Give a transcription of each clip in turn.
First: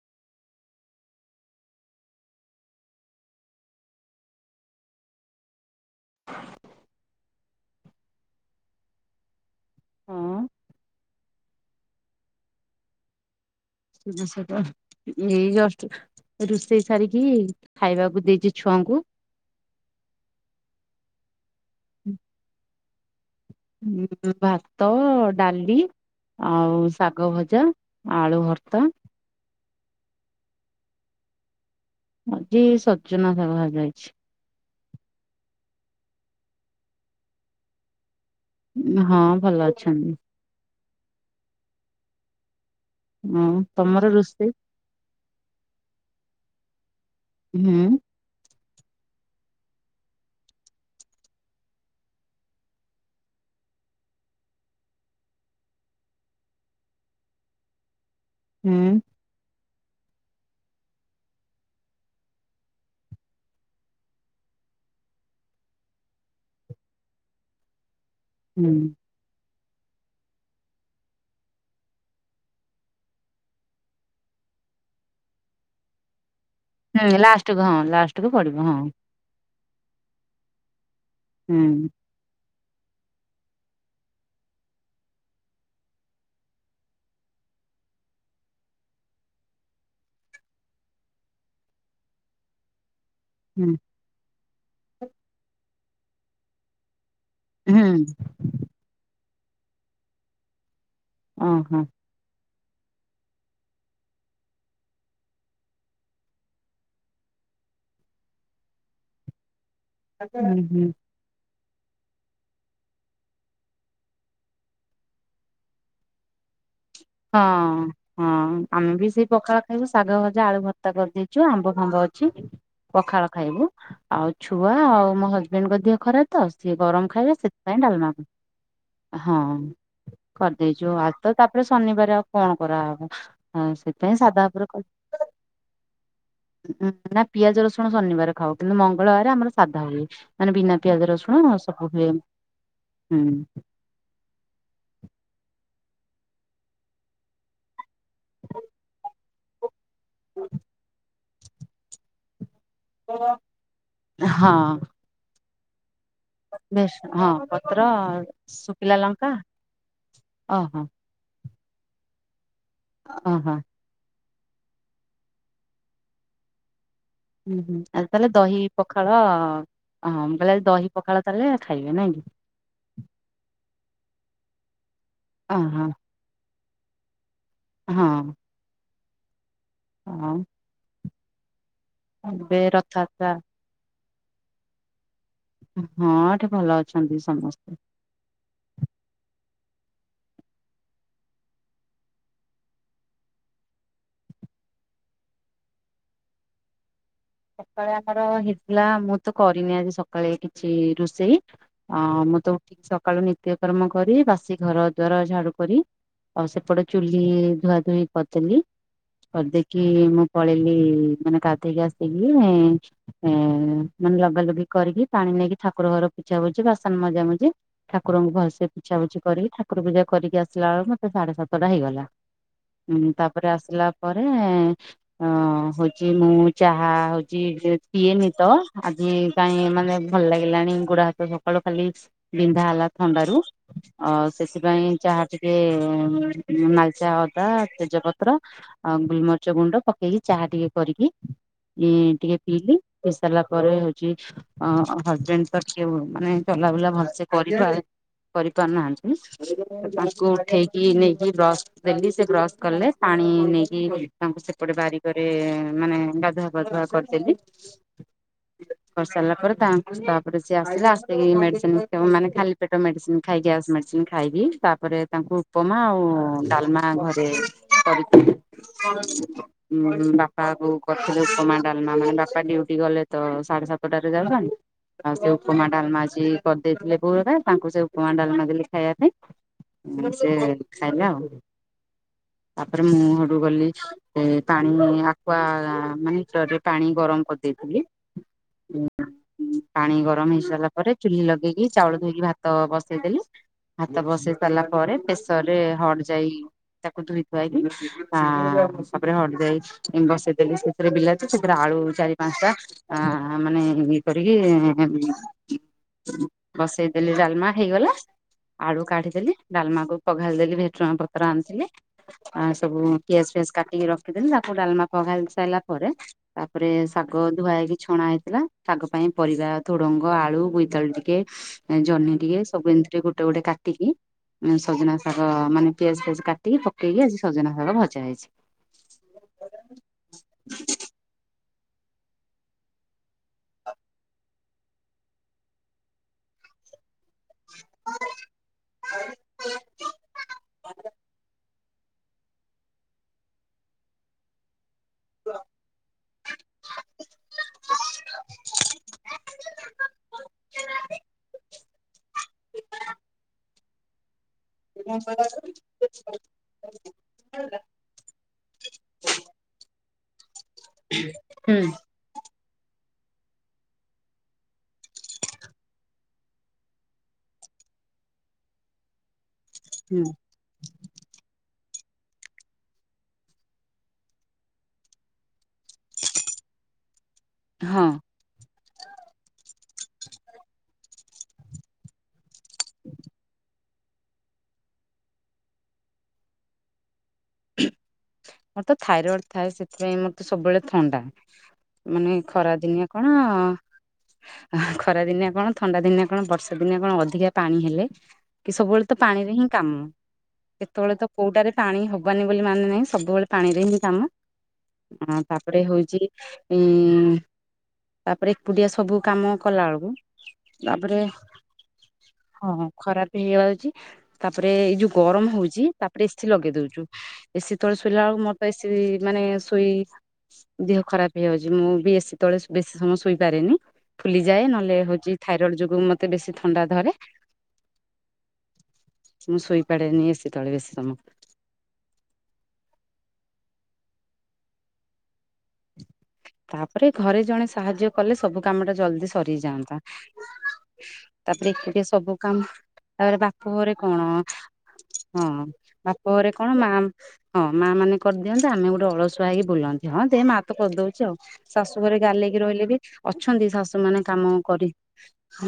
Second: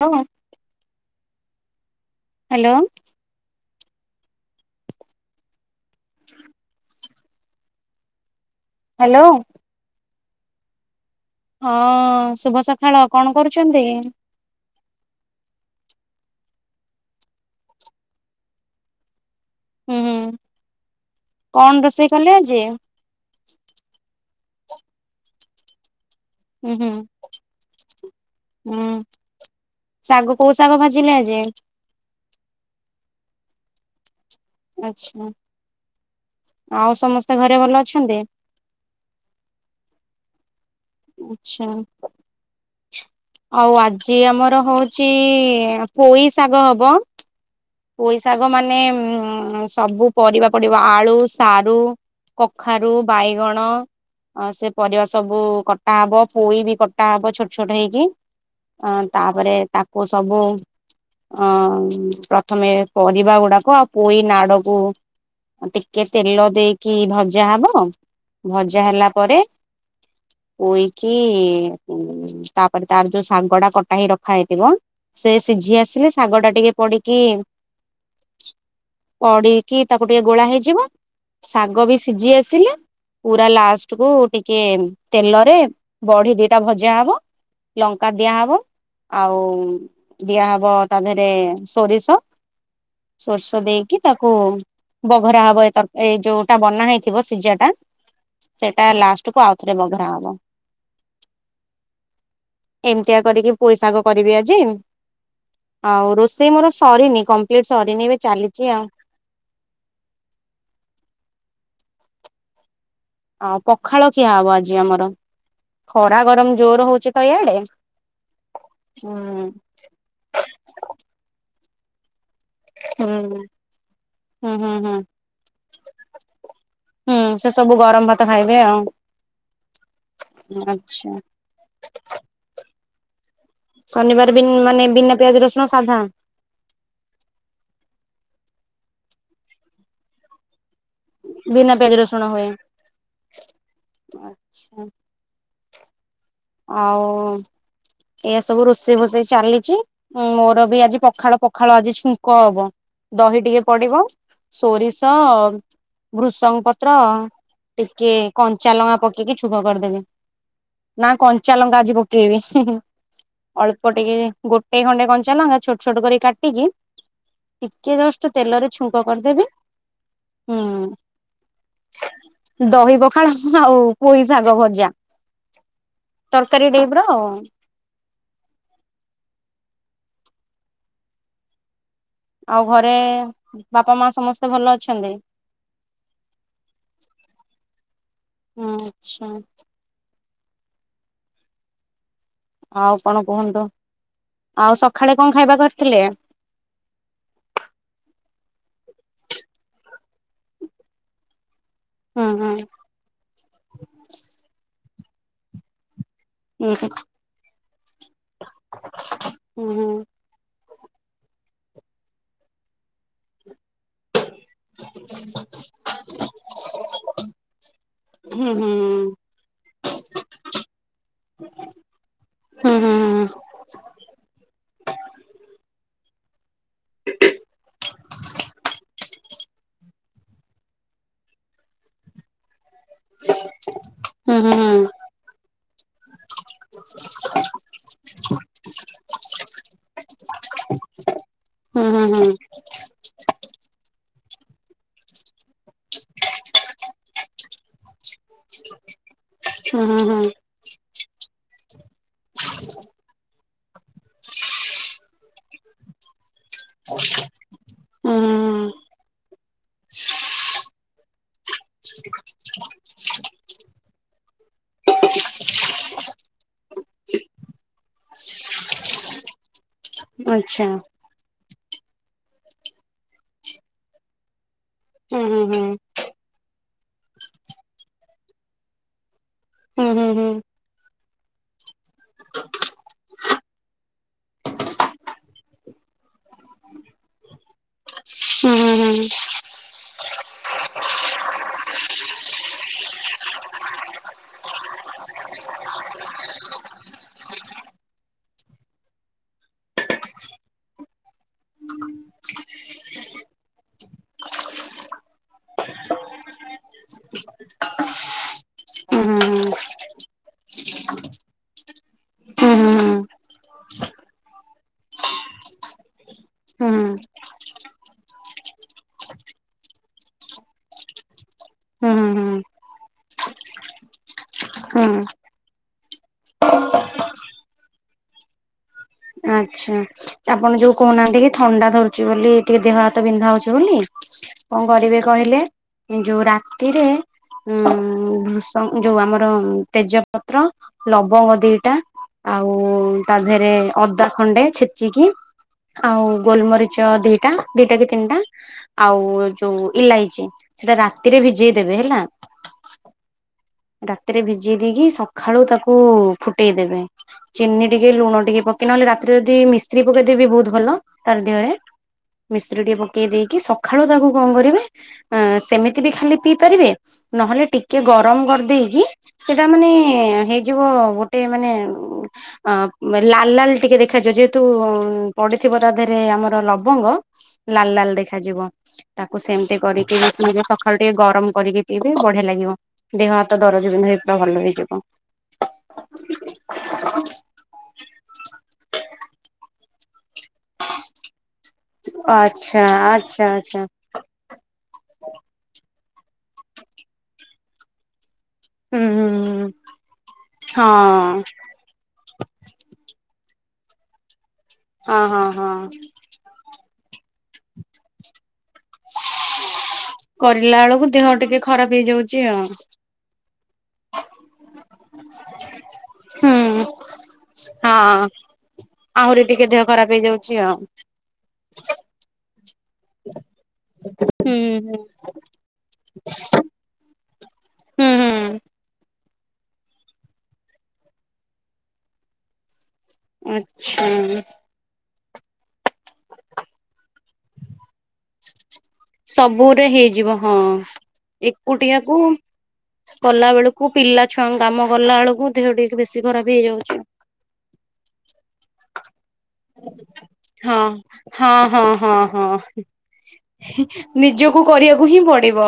ହଁ। Hello. [inaudible] Hello. ହଁ। ହଁ ଶୁଭ ସକାଳ କଣ କରୁଛନ୍ତି? ଆ ସେଟ ଏଇ ଜଷ୍ଟ ରୋଷେଇ ସାରିକି ଖାଇବାକୁ ଦେଇଛି ଛୁଆଙ୍କୁ। ହୁଁ ହୁଁ କଣ ରୋଷେଇ କଲେ ଆଜି? ହଁ ଭାତ, ଡାଲି ହୁଁ ଆଉ ହୁଁ ଶାଗ ଭଜା, ଆଳୁ ହୁଁ ଭର୍ତ୍ତ। ଶାଗ କୋଉ ଶାଗ ଭାଜିଲେ ଆଜି? ଆଜି ସଜନାଶାଗ ଭଜା ହେଇଛି। ଆଛା ଆଉ ସମସ୍ତେ ଘରେ ଭଲ ଅଛନ୍ତି? ହଁ ଭଲ ଅଛନ୍ତି। ଆଚ୍ଛା, ଆଉ ତମର ଆଜି ରୋଷେଇ ଆମର ହଉଛି ଛି ପୋଇ ଶାଗ ହବ। ହୁଁ। ପୋଇଶାଗ ମାନେ ସବୁ ପରିବା ପଡ଼ିବ ଆଳୁ, ସାରୁ କଖାରୁ, ବାଇଗଣ ହ ସେ ପରିବା ସବୁ କଟା ହବ ପୋଇ ବି କଟା ହବ ଛୋଟ ଛୋଟ ହେଇକି। ହୁଁ ଅ ତାପରେ ତାକୁ ସବୁ ଅ ତମେ ପରିବା ଗୁଡ଼ାକ ଆଉ ପୋଇ ନାଡକୁ ଟିକେ ତେଲ ଦେଇକି ଭଜା ହବ, ହୁଁ। ଭଜା ହେଲା ପରେ ପୋଇକି ତାପରେ ତାର ଯୋଉ ଶାଗ ଟା କଟା ହେଇ ରଖା ହେଇଥିବ। ସେ ସିଝି ଆସିଲେ ଶାଗ ଟା ଟିକେ ହୁଁ ପଡିକି ଲାଷ୍ଟକୁ ହଁ ଲାଷ୍ଟକୁୁ ପଡ଼ିବ ହଁ। ପଡ଼ିକି ତାକୁ ଟିକେ ଗୋଳା ହେଇଯିବ ହୁଁ ଶାଗ ବି ସିଝି ଆସିଲେ ପୁରା ଲାଷ୍ଟ କୁ ଟିକେ ତେଲରେ ବଡି ଦିଟା ଭଜା ହବ। ଲଙ୍କା ଦିଆହବ ଆଉ ଦିଆହବ ତା ଦେହରେ ସୋରିଷ ସୋରିଶ ହୁଁ ଦେଇକି ତାକୁ ବଘରା ହବ ଏ ଏଇ ଯୋଉଟା ବନା ହେଇ ଥିବ ସିଝାଟା ହୁଁ ସେଟା ଲାଷ୍ଟ କୁ ଆଉ ଥରେ ବଘରା ହବ। ଓ ହୋ। ଏମିତିଆ କରିକି ପୋଇଶାଗ କରିବି ଆଜି। ଆଉ ରୋଷେଇ ମୋର ସରିନି କମ୍ପ୍ଲିଟ ସରିନି ଏବେ ଚାଲିଛି ଆଉ। [inaudible] ଆ ପଖାଳ ଖିଆ ହବ ଆଜି ଆମର ଖରା ଗରମ ଜୋର ହଉଚି, ହଁ ହଁ ଆମେ ବି ସେ ପଖାଳ ଶାଗ ଭଜା ଆଳୁ ଭର୍ତା କରିଦେଇଚୁ ଆମ୍ବ ଫାମ୍ବ ଅଛି। ହୁଁ ପଖାଳ ଖାଇବୁ। ଆଉ ହୁଁ ହୁଁ ଛୁଆ ହୁଁ। ଆଉ ମୋ ହଜବେଣ୍ଡଙ୍କ ଦିହ ଖରାପ୍ ତ ସିଏ ଗରମ ହୁଁ ଖାଇବେ ସେ ସବୁ ସେଥିପାଇଁ ଗରମ ଡାଲମା ଭାତ ଖାଇବେ ଆଉ ହଁ କରିଦେଇଚୁ। ଆଚ୍ଛା। ଆଜି ତ ତାପରେ ଶନିବାର ଆଉ କଣ କରାହବ। ହଁ ସେଥିପାଇଁ ଶନିବାର ସାଧା ବି ଉପରେ ମାନେ ବିନା ପିଆଜ ରସୁଣ ସାଧା। ଉ ନା ପିଆଜ ରସୁଣ ଶନିବାର ଖାଉ କିନ୍ତୁ ମଙ୍ଗଳବାର ଆମର ସାଧା ହୁଏ। ମାନେ ବିନା ପିଆଜ ରସୁଣ ବିନା ସବୁ ପିଆଜ ହୁଏ। ରସୁଣ ହୁଁ [inaudible] ଆଉ ଏୟା ସବୁ ରୋଷେଇ ଫୋଷେଇ ଚାଲିଛି। ମୋର ବି ଆଜି ପଖାଳ ପ ପଖାଳ ଆଜି ଛୁଙ୍କ ହବ। ଦହି ଟିକେ ପଡିବ ହଁ ସୋରିଷ ଭ୍ରୁଷଙ୍ଗ ବେଶ ପତ୍ର ହଁ ପତ୍ର ଟିକେ କଞ୍ଚା ଲଙ୍ଗା ପକେଇକି ଛୁଙ୍କ କରିଦେବି। ଓ ହୋ। ନା କଞ୍ଚା ଲଙ୍କା ଆଜି ପକେଇବି। ଓ ହୋ। ଅଳ୍ପ ଟିକେ ଗୋଟେ ଖଣ୍ଡେ କଞ୍ଚା ଲଙ୍କା ଛୋଟ ଛୋଟ କରି କାଟିକି ଆଜି ଟିକେ ତାହେଲେ ଜଷ୍ଟ ଦହି ତେଲରେ ଛୁଙ୍କ ପଖାଳ କରିଦେବି ହଁ ମୁଁ କହିଲେ ଆଜି ଦହି ହୁଁ ପଖାଳ କଲେ ଖାଇବେ ନାଇଁ କି? ଦହି ପଖାଳ ହୁଁ ଆଉ ପୋଇ ଶାଗ ଭଜା। ଅ ହଁ। ତରକାରୀ। [unintelligible] ହଁ। ହଁ। ଏବେ ଆଉ ଘରେ ରଥଯାତ୍ରା ବାପା ମା ସମସ୍ତେ ଭଲ ଅଛନ୍ତି? ହଁ ଏଠି ଭଲ ଅଛନ୍ତି ସମସ୍ତେ। ହଁ ଆଚ୍ଛା। ଆଉ କଣ କୁହନ୍ତୁ? ଆଉ ସଖାଳେ କଣ ଖାଇବା କରିଥିଲେ? ସକାଳେ ଆମର ହେଇଥିଲା ମୁଁ ତ କରିନି ଆଜି ସକା- ସକାଳେ କିଛି ରୋଷେଇ। ଆ ହୁଁ ମୁଁ ହୁଁ ତ ଉଠିକି ସକାଳୁ ନି ତ୍ୟକର୍ମ କରି, ବାସି ଘର ଦ୍ବାର ଝାଡୁ କରି ଆଉ ହୁଁ ସେପଟେ ଚୁଲି ଧୁଆ ଧୁଇ କରିଦେଲି। ହୁଁ କରିଦେଇକି ମୁଁ- ପଳେଇଲିି ମାନେ ଗାଧେଇକି ଆସିକି ଏ ମାନେ ଲଗାଲଗି କରିକି ପାଣି ନେଇକି ଠାକୁର ଘର ପୁଛା ପୁଛି, ବାସନ ମଜା ମଜିି, ଠାକୁରଙ୍କୁ ହୁଁ ହୁଁ ଭଲସେ ପୁଛା ପୁଛି କରିକି ଠାକୁର ପୂଜା କରିକି ଆସିଲା ବେଳେ ମୋତେ ସାଢେ ସାତଟା ହେଇଗଲା। ହୁଁ ହୁଁ ଉଁ ତାପରେ ଆସିଲା ପରେ ଅ ହଉଛି ମୁଁ, ଚାହା ହଉଛି ପିଏନି ତ ଆଜି କାଇଁ ମାନେ ଭଲ ଲାଗିଲାଣି ଗୁଡ ହାତ ସକାଳୁ ଖାଲି ବିନ୍ଧା ହେଲା ଥଣ୍ଡରୁ। ଅ ହୁଁ ହୁଁ ସେଥିପାଇଁ ଚାହା ଟିକେ ନାଲିଚା ଅଦା ତେଜପତ୍ର, ଆଉ ଗୁଲମରିଚ ଗୁଣ୍ଡ ପକେଇକି ଚାହା ଟିକେ କରିକି ହୁଁ ଇ ହୁଁ ହୁଁ ହୁଁ ହୁଁ ଟିକେ ପିଇଲିି ପିଇ ସାରିଲା ପରେ ହଉଛି, ଅ ହଜବେଣ୍ଡ ତ ଟିକେ ମାନେ ଚଲାବୁଲା ଭଲସେ କରି କରିପା କରିପାରୁନାହାନ୍ତି। ହୁଁ ତ ହୁଁ ତାଙ୍କୁ ଉଠେଇକି କି ନେଇକି ବ୍ରସ୍ ଦେଲି ସେ ବ୍ରସ୍ କଲେ। ପାଣି ନେଇକି ତାଙ୍କୁ ସେପଟେ ବାରିକରେ ମାନେ ଗାଧୁଆ ପାଧୁଆ କରିଦେଲି। ହୁଁ କରିସାରିଲା ପରେ ତା ତାପରେ ସିଏ ଆସିଲା ଆସିକି ମେଡିସିନ ମାନେ ଖାଲି ପେଟ ମେଡିସିନ ଖାଇ ଗ୍ୟାସ୍ ମେଡିସିନ ଖାଇବି। ତାପରେ ତାଙ୍କୁ ଉପମା ଆଉ ଡାଲମା ଘରେ କରିିଥିଲି। ଉଁ ବାପା ଆଚ୍ଛା ବୋଉ ରଖିଲି ଉପମା ଡାଲମା ମାନେ ବାପା ଡିଉଟି ଗଲେ ତ ସାଢେ ସାତଟାରେ ଯାଉଛନ୍ତି। ଆଉ ହୁଁ ସେ ହୁଁ ଉପମା ଡାଲମା ଆଜି କରିଦେଇଥିଲେ ବୋଉ ହେରୀକା ତାଙ୍କୁ ସେ ଉପମା ଡାଲମା ଦେଲେ ଖାଇବା ହୁଁ ହୁଁ ପାଇଁ। ଉଁ ହୁଁ ସେ ଖାଇଲେ ଆଉ। ତାପରେ ମୁଁ ହେଠୁ ଗଲି ପାଣି ଆକୁଆ ମାନେ ଜରରେ ପାଣି ଗରମ କରିଦେଇଥିଲି। ହୁଁ ଉଁ ହୁଁ ପାଣି ଗରମ ହେଇ ସାରିଲା ପରେ ଚୁଲି ଲଗେଇକି ଚାଉଳ ଧୋଇକି ଭାତ ବସେଇଦେଲି। ହାତ ବସେଇ ସାରିଲା ପରେ ପ୍ରେସରରେ ହଡ ଯାଇ ତାକୁ ଧୋଇଧୁଆକି ଆଁ ତାପରେ ହଡ ଯାଇ ବସେଇଦେଲି। ସେଥିରେ ବିଲାତି ସେଥିରେ ଆଳୁ ଚାରି ପାଞ୍ଚଟା ଆ ମାନେ ଇ କରିକି ଇଁ ବସେଇଦେଲି ଡାଲମା ହେଇଗଲା। ଆଳୁ ହୁଁ ହୁଁ ହୁଁ ହୁଁ ହୁଁ କାଢିଦେଲି ଡାଲମା କକୁ ପଘାଳି ଦେଲି ଭେଟୁଣା ପତ୍ର ଆଣିଥିଲି। ଆ ହୁଁ ହୁଁ ସବୁ ହୁଁ ପିଆଜ ଫିଆଜ କାଟିକି ରଖିଦେଲି ତାକୁ ଡାଲମା ପଘାଇ ସାରିଲା ପରେ। ତାପରେ ଶାଗ ଧୁଆ ହେଇକି ଛଣା ହେଇଥିଲା ଶାଗ ପାଇଁ ପରିବା ଥୋଡ଼ଙ୍ଗ, ଆଳୁ, ବୋଇତାଳୁ ଟିକେ ହୁଁ ଜହ୍ନି ଟିକେ ସବୁ ଏମିତି ଟ ଗୋଟେ ଗୋଟେ କାଟିକି ଉଁ ହୁଁ ସଜନା ହୁଁ ଶାଗ ମାନେ ପିଆଜ ଫିଆଜ କାଟିକି ପକେଇକି ଆଜି ସଜନା ଶାଗ ଭଜା ହେଇଛି। ଆଚ୍ଛା। ଆପଣ ଯୋଉ କହୁନାହାନ୍ତି କି ଥଣ୍ଡା ଧରୁଛି ବୋଲି ଟିକେ ଦେହ ହାତ ବିନ୍ଧା ହଉଛି ବୋଲି। କଣ କରିବେ କହିଲେ? ଯୋଉ ରାତିରେ ଉଁ ଭୁଷ ଯୋଉ ଆମର ତେଜପତ୍ର, ଲବଙ୍ଗ ଦିଟା ଆଉ ତା ଦେହରେ ଅଦା ଖଣ୍ଡେ ଛେଚିକି ଆଉ ଗୋଲମରିଚ ଦିଟା ଦିଟା କି ତିନିଟା ଆଉ ଯୋଉ ଇଲାଇଚି ସେଇଟା ରାତିରେ ଭିଜେଇ ଦେବେ ହେଲା। ରାତିରେ ଭିଜେଇ ଦେଇକି ସକାଳୁ ତାକୁ ଫୁ ଫୁଟେଇଦେବେ ଚିନି ଟିକେ ଲୁଣ ଟିକେ ପକେଇ ନହେଲେ ରାତିରେ ଯଦି ମିଶ୍ରୀ ପକେଇଦବି ବହୁତ ଭଲ ତାର ଦେହରେ ହୁଁ। ମିଶ୍ରୀ ଟିକେ ପକେଇ ଦେଇକି ସଖାଳୁ ତାକୁ କଣ କରିବେ? ଏଁ ସେମିତି ବି ଖାଲି ପିଇ ପାରିବେ ନହେଲେ ଟିକେ ଗରମ କରି ଦେଇକି ସେଟା ମାନେ ହୁଁ ହେଇଯିବ ଗୋଟେ ମାନେ ଅ ଲାଲ ଲାଲ ଟିକେ ଦେଖାଯିବ ଯେହେତୁ ପଡିଥିବ ତା ଦେହରେ ଆମର ଲବଙ୍ଗ। ଲାଲ ଲାଲ ହଁ ଦେଖାଯିବ। ତାକୁ ସେମିତି କରିକି ପିଇବେ ସକାଳୁ ଟିକେ ଗରମ କରିକି ପିଇବେ ବଢିଆ ଲାଗିବ। ଦେହ ଦରଜ ବିନ୍ଧ ହେଇ ପା ଭଲ ହେଇଯିବ। ମୋର ତ ଥାଇରଏଡ ଥାଏ ସେଥିପାଇଁ ମୋର ତ ସବୁବେଳେ ଥଣ୍ଡା। ମାନେ ଖରା ଆଚ୍ଛା ଦିନିଆ କଣ ଆଚ୍ଛା ଆଚ୍ଛା ଖରା ଦିନେ କଣ, ଥଣ୍ଡା ଦିନେ କଣ, ବର୍ଷା ଦିନେ କଣ ଅଧିକା ପାଣି ହେଲେ। କି ସବୁବେଳେ ହୁଁ ତ ହୁଁ ପାଣିରେ ହିଁ ହୁଁ କାମ ହଁ କେତେବେଳେ ତ କୋଉଡାରେ ପାଣି ହବାନି ବୋଲି ମାନେ ନାହିଁ ସବୁବେଳେ ପାଣିରେ ହିଁ କାମ। ହଁ ଆ ହଁ ହଁ ତାପରେ ହଉଛି ଏଇଁ ତାପରେ ଏକୁଟିଆ ସବୁ କାମ କଲା ବେଳକୁ କରିଲା ବେଳକୁ ତାପରେ ଦେହ ଟିକେ ଖରାପ ହେଇଯାଉଛି ଆଉ। ହଁ ଖରାପ ହେଇଯାଉଛି, ତାପରେ ଏଇ ଯୋଉ ଗରମ ହଉଛି ତାପରେ ଏସି ଲଗେଇ ହୁଁ ଦଉଛୁ। ଏସି ତେବେଳେ ଶୋଇଲା ହଁ। ବେଳକୁ ମୋର ତ ଏସି ମାନେ ଆହୁରି ଟିକେ ଦେହ ଶୋଇ ଖରାପ ହେଇଯାଉଛି ଆଉ ଦେହ ଖରାପ ହେଇଯାଉଛି ମୁଁ ବି ଏଶୀ ତଳେ ବେଶୀ ସମୟ ଶୋଇପାରେନି ହୁଁ ଫୁଲିଯାଏ ନହେଲେ ହୁଁ ହଉଛି ଥାଇରଏଡ୍ ଯୋଗୁ ମତେ ବେଶୀ ଥଣ୍ଡା ଧରେ। ହୁଁ ହୁଁ। ମୁଁ ଶୁଇ ପଡ଼େନି ତଳେ ବେସି ସମ [inaudible] ତା'--ରେ ଘରେ ଜଣେ ସାହାଯ୍ୟ କଲେ ସବୁ କାମ ଟା ଜଲ୍ଦି ସରି ସବୁରେ ଯାଆନ୍ତା, ହେଇଯିବ ହଁ ତା--ରେ ଏକୁଟିଆ ଏକୁଟିଆକୁ ସବୁ କାମ୍ [inaudible] କଲା ବେଳକୁ ପିଲା ଛୁଆଙ୍କ କାମ କଲା ବେଳକୁ ଦେହ ଟିକେ ବେଶୀ ଖରାପ ହେଇଯାଉଛି ହଁ! ମା ମାନେ ଦିଅନ୍ତେ, ଆମେ ଗୁଟେ ଅଳସୁଆ ହେଇକି ବୁଲ ହଁ। କର୍ ଦଉଚି ଆ। ହଁ ହଁ ଶାଶୁ ଘରେ ହଁ ଗାଲେଇ ହଁ କି ରହିଲେ ବି, ଅଛନ୍ତି ଶାଶୁ ମାନେ କାମ ନିଜକୁ କରି କରିବାକୁ ହିଁ ପଡିବ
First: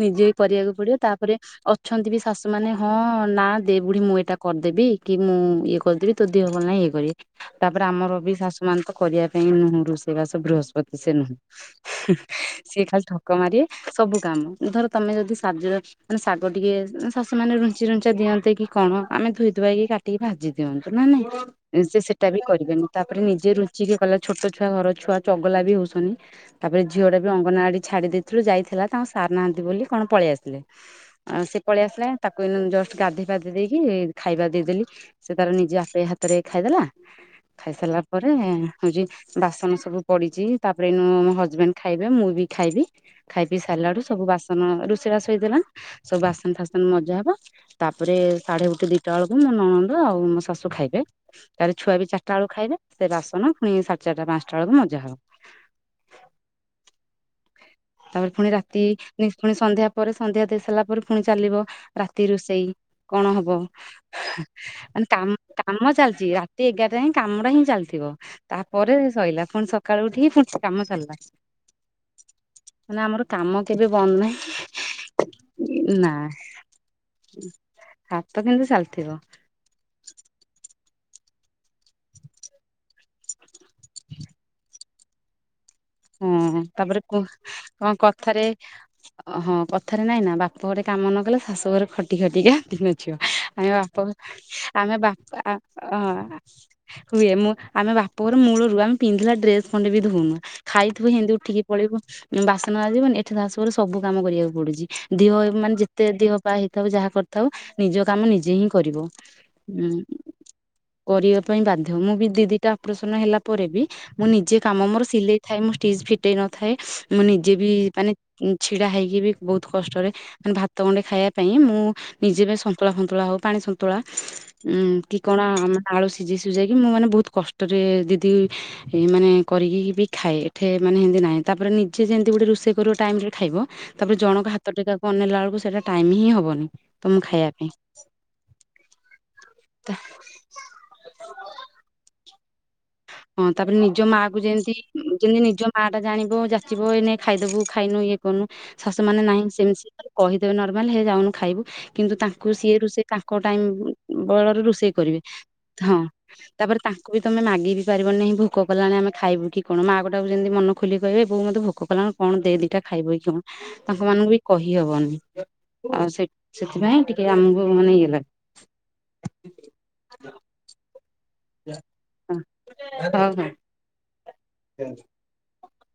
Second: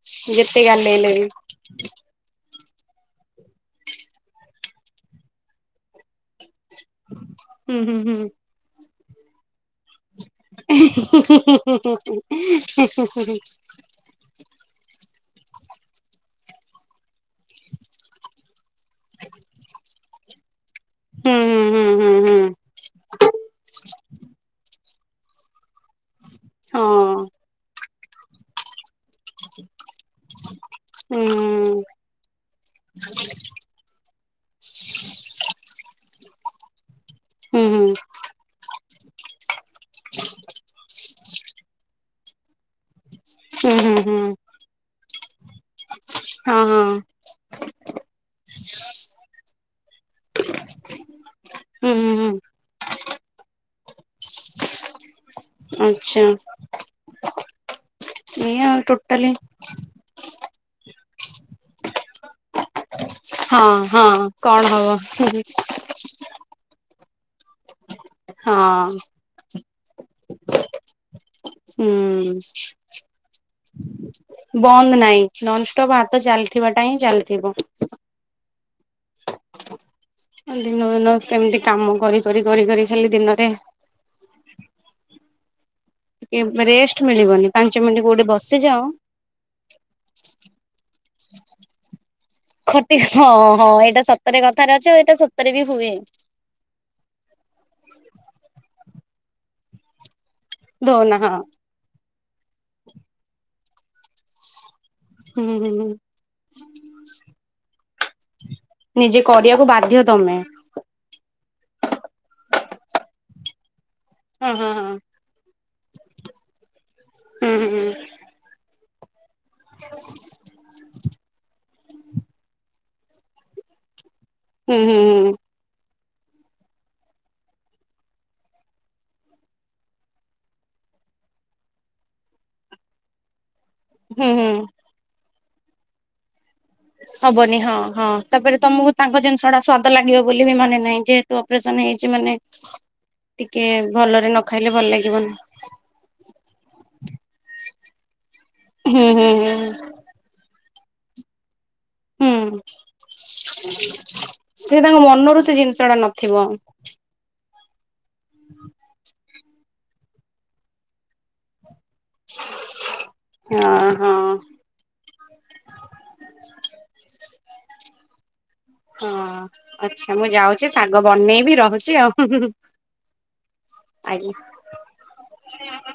ନିଜେ-------ରିବାକୁ ଯେତେ ପଡ଼ିବ। ଗାଲେଇଲେ ବି। ତା'ପରେ ଅଛନ୍ତି ବି ଶା ମାନେ ହଁ ନା ଦେ, ବୁଢ଼ୀ ମୁଁ ଏଟା କର୍ ଦେବି କି ମୁଁ ଇଏ କ ଦିହ ଭଲ୍‌ ନାହିଁ, ଇଏ ହୁଁ ତା'ପରେ ହୁଁ ହୁଁ ଆମର ବି ଶାଶୁ ମାନ ତ କରିବା ପାଇଁ ହୁଁ ହୁଁ [inaudible] ସବୁ କାମ, ଧର ତମେ ଯଦି ମାନେ ଶାଗ ଟିକେ ଶାଶୁ ମାନେ ରୁଞ୍ଚି ରୁଞ୍ଚା ଦିଅନ୍ତ କି କ'ଣ? ଆମେ ଧୁଇ ଧୁଆକି କାଟିକି ଭାଜି ନା ହୁଁ ନାହିଁ, ହୁଁ ସେଟା ବି କରିବେନି। ତା'ପରେ ନିଜେ ରୁଞ୍ଚି କଲେ ଛୋଟ ଛୁଆ ଘର, ଛୁଆ ଚଗଲା ବି ହଉ---ନି, ତା'ପରେ ଝିଅଟା ହଁ। ବି ଅଙ୍ଗନା ଛାଡ଼ି ଦେଇଥିଲୁ ଯାଇଥିଲା। ତା ସାର୍ ନାହାନ୍ତି ବୋଲି କ'ଣ ପଳେଇ ଆସ୍‌ଲେ, ହୁଁ ହୁଁ ସେ ପଳେଇ ଆସ୍‌ଲା। ତାକୁ ଜଷ୍ଟ୍ ଗାଧେଇ ପାଧେଇ ଦେଇକି, ଖାଇବା ଦେଇ ଦେଲି। ସେ ତା'ର ନିଜ ଖାଇଦେଲା, ହୁଁ ଖାଇ ସା--ଲା ହୁଁ ପରେ ହଉ ବାସନ୍ ସବୁ ପଡ଼ିଚି, ତା'ପରେ ହଜ୍‌ବେ ଖାଇବେ ମୁଁ ବି ଖାଇବି। ଖାଇପିଇ ସାର୍ଲା ହୁଁ ହୁଁ ସବୁ ବାସନ୍ ରୁଷେଇ ବାସ ହେଇଥିଲା, ସବୁ ବାସନ୍‌ ହଁ ହଁ। ଫାସନ୍‌ ମଜା ବ। ତା'ପରେ ସାଢ଼େ ଗୋଟେ ଦିଟା ବଳକୁ ନଣନ୍ଦ ଆଉ ମୋ ଶାଶୁ ଖାଇବେ। ହୁଁ ଛୁଆ ବି ହୁଁ ଚାର୍ଟା ହୁଁ ଖାଇବେ, ସେ ବାସନ ସା ଚାର୍ଟା ପାନ୍‌ଷ୍ଟା ଳକୁ ମଜା ହବ। [inaudible] ତା'ପରେ ଫୁଣି ଏଇଆ ଆଉ ରାତି, ଟୋଟାଲି ଫୁଣି ସନ୍ଧ୍ୟା ପରେ ସନ୍ଧ୍ୟା ଦେଇ ସାଇଲା ପରେ, ଫୁଣି ଚାଲିବ ରାତି ରୁଷେଇ। କ'ଣ ହବ? ହଁ ହଁ କଣ ହବ ହୁଁ ଏଗାର୍---କାମଟା ହିଁ ଚାଲ୍ ଥିବ, ହଁ ତା'ପରେ ସଇଲା, ଫୁଣି ସକାଳୁ ଉଠିକି ଫୁଣି କାମ ଚାଲ୍ଲା। କାମ କେବେ ବନ୍ଦ ନାହିଁ [inaudible] ବନ୍ଦ ନା, ନନଷ୍ଟପ୍ ନା ହାତ ଚା--ଥିବା ଟା ହିଁ ଚା ଥିବ। ହାତ କିନ୍ତୁ ଚା--ଥିବ। [inaudible] ଟିକେ ହଁ! ରେଷ୍ଟ ମିଳିବନି ପାଞ୍ଚ ମିନିଟ୍ କୋଉଠି ତା'ପରେ-------କଥାରେ, ବସିଯାଅ ହଁ କଥାରେ ନାଇଁ ନା ବା ବାପ ଘରେ କାମ ନ କଲେ, ଶାଶୁ ଘରେ ଖଟି ଖଟିକା ଦିନ ଖଟି ବ। ହଁ ହଁ ଆମେ ବା ଏଇଟା ସତରେ କଥାରେ ଅଛି ଆଉ ଆମେ ଏଇଟା ବା ସତରେ ବି ହୁଏ। [inaudible] ହୁଏ, ଆମେ ବାପ ଘରେ ମୂଳରୁ ଆମେ ପିନ୍ଧିଲା ଡ୍ରେସ୍‌ ଖଣ୍ଡେ ବି ଉନୁ। ଖାଇଥିବୁ ଧଉନା ହଁ ଉଠିକି ବାସନ ମାଜି ବୁନି, ଏଠି ଶାଶୁଘରେ ସବୁ କାମ କରିବାକୁ ହୁଁ ପଡୁଚି। ହୁଁ ମାନେ ହୁଁ ଯେତେ ଦିହପା ହେଇଥାଉ ଯାହା କ--ଥାଉ, ନିଜ କାମ ନିଜେ ହିଁ କରି ନିଜେ କରି--କୁ ବାଧ୍ୟ ତମେ। କରିବା ପାଇଁ ବାଧ୍ୟ, ମୁଁ ବି ଦି---ଟା ଅପରେସନ୍‌ ହେଲା ପରେ ବି ମୁଁ ହଁ ନିଜେ ହଁ କାମ ହଁ ମୋର ଥାଏ, ମୁଁ ଷ୍ଟିଜ୍ ଫିଟେଇ ନଥାଏ ମୁଁ ହୁଁ ନିଜେ ବି ହୁଁ ମାନେ ଛିଡ଼ା ହେଇକି ବି ବହୁତ୍ କଷ୍ଟରେ ମାନେ ଭାତ ଗଣ୍ଡେ ଖାଇବା ପାଇଁ ମୁଁ ନିଜେ ବି ସନ୍ତୁଳା ଫନ୍ତୁଳା ହଉ ପାଣି ସନ୍ତୁଳା ହୁଁ ହୁଁ ହୁଁ କି କଣ ଆଳୁ ସିଜେଇ ସୁଜାକି ମୁଁ ମାନେ ବହୁତ୍ କଷ୍ଟରେ ମାନେ କରିକି ଏଠେ ମାନେ ନାହିଁ, ତା'ପରେ ନିଜେ ଯେନ୍ତି ଗୋଟେ ରୋଷେଇ କରିବ ଟାଇମ୍ ରେ ଖାଇବ। ତା'ପରେ ହୁଁ ଜଣଙ୍କ ହୁଁ ହାତ ଟେ ଇଲା ଳକୁ ସେଟା ଟାଇମ୍ ହିଁ ହବନି। ତ ମୁଁ ଖାଇବା ହବନି ପାଇଁ ହଁ ହଁ, ତା'ପରେ ତମୁକୁ ତାଙ୍କ ଜିନ୍‌ଷ ଟା ସ୍ଵାଦ ଲାଗିବ ବୋଲି [inaudible] ହଁ ଟିକେ ତାପରେ ଭଲରେ ନ ଖାଇଲେ ଭଲ୍ ଲାଗିବନି। [inaudible] ହୁଁ ହୁଁ ହୁଁ କହି ଦେବେ ନର୍ମାଲେ ହେ ଯାଉନୁ ଖାଇବୁ। କିନ୍ତୁ ତାଙ୍କୁ ହୁଁ ସିଏ ରୁଷେଇ ତାଙ୍କ ଟାଇମ୍ ବଳରେ ସେ ରୁଷେଇ ତାଙ୍କ କରିବେ। ମନରୁ ସେ ଜିନିଷ ଟା ହଁ ନଥିବ ବି ତମେ ମାଗି ବି ପାରିବନିହିଁ ଭୋକ କଲାଣି ଆମେ ଖାଇବୁ କି କଣ ମାଆ ଗୋଟାକୁ ଯେମିତି ମନ ଖୋଲି କହିବେ ବୋଉ ମୋତେ ଭୋକ କଲାଣି କଣ ଦେ ଦିଟା ଖାଇବ କିି କଣ? ହଁ ହଁ ତାଙ୍କମାନଙ୍କୁ ବି କହିବି ହବନି ଆଉ ସେ ସେଥିପାଇଁ ଟିକେ ଆମକୁ ମାନେଇଗଲା ହଁ, ଆଛା ମୁଁ ଯାଉଛି ଶାଗ ବନେଇବି ରହୁଛି ଆଉ ହଉ ହଉ। ଆଜ୍ଞା [unintelligible] [unintelligible]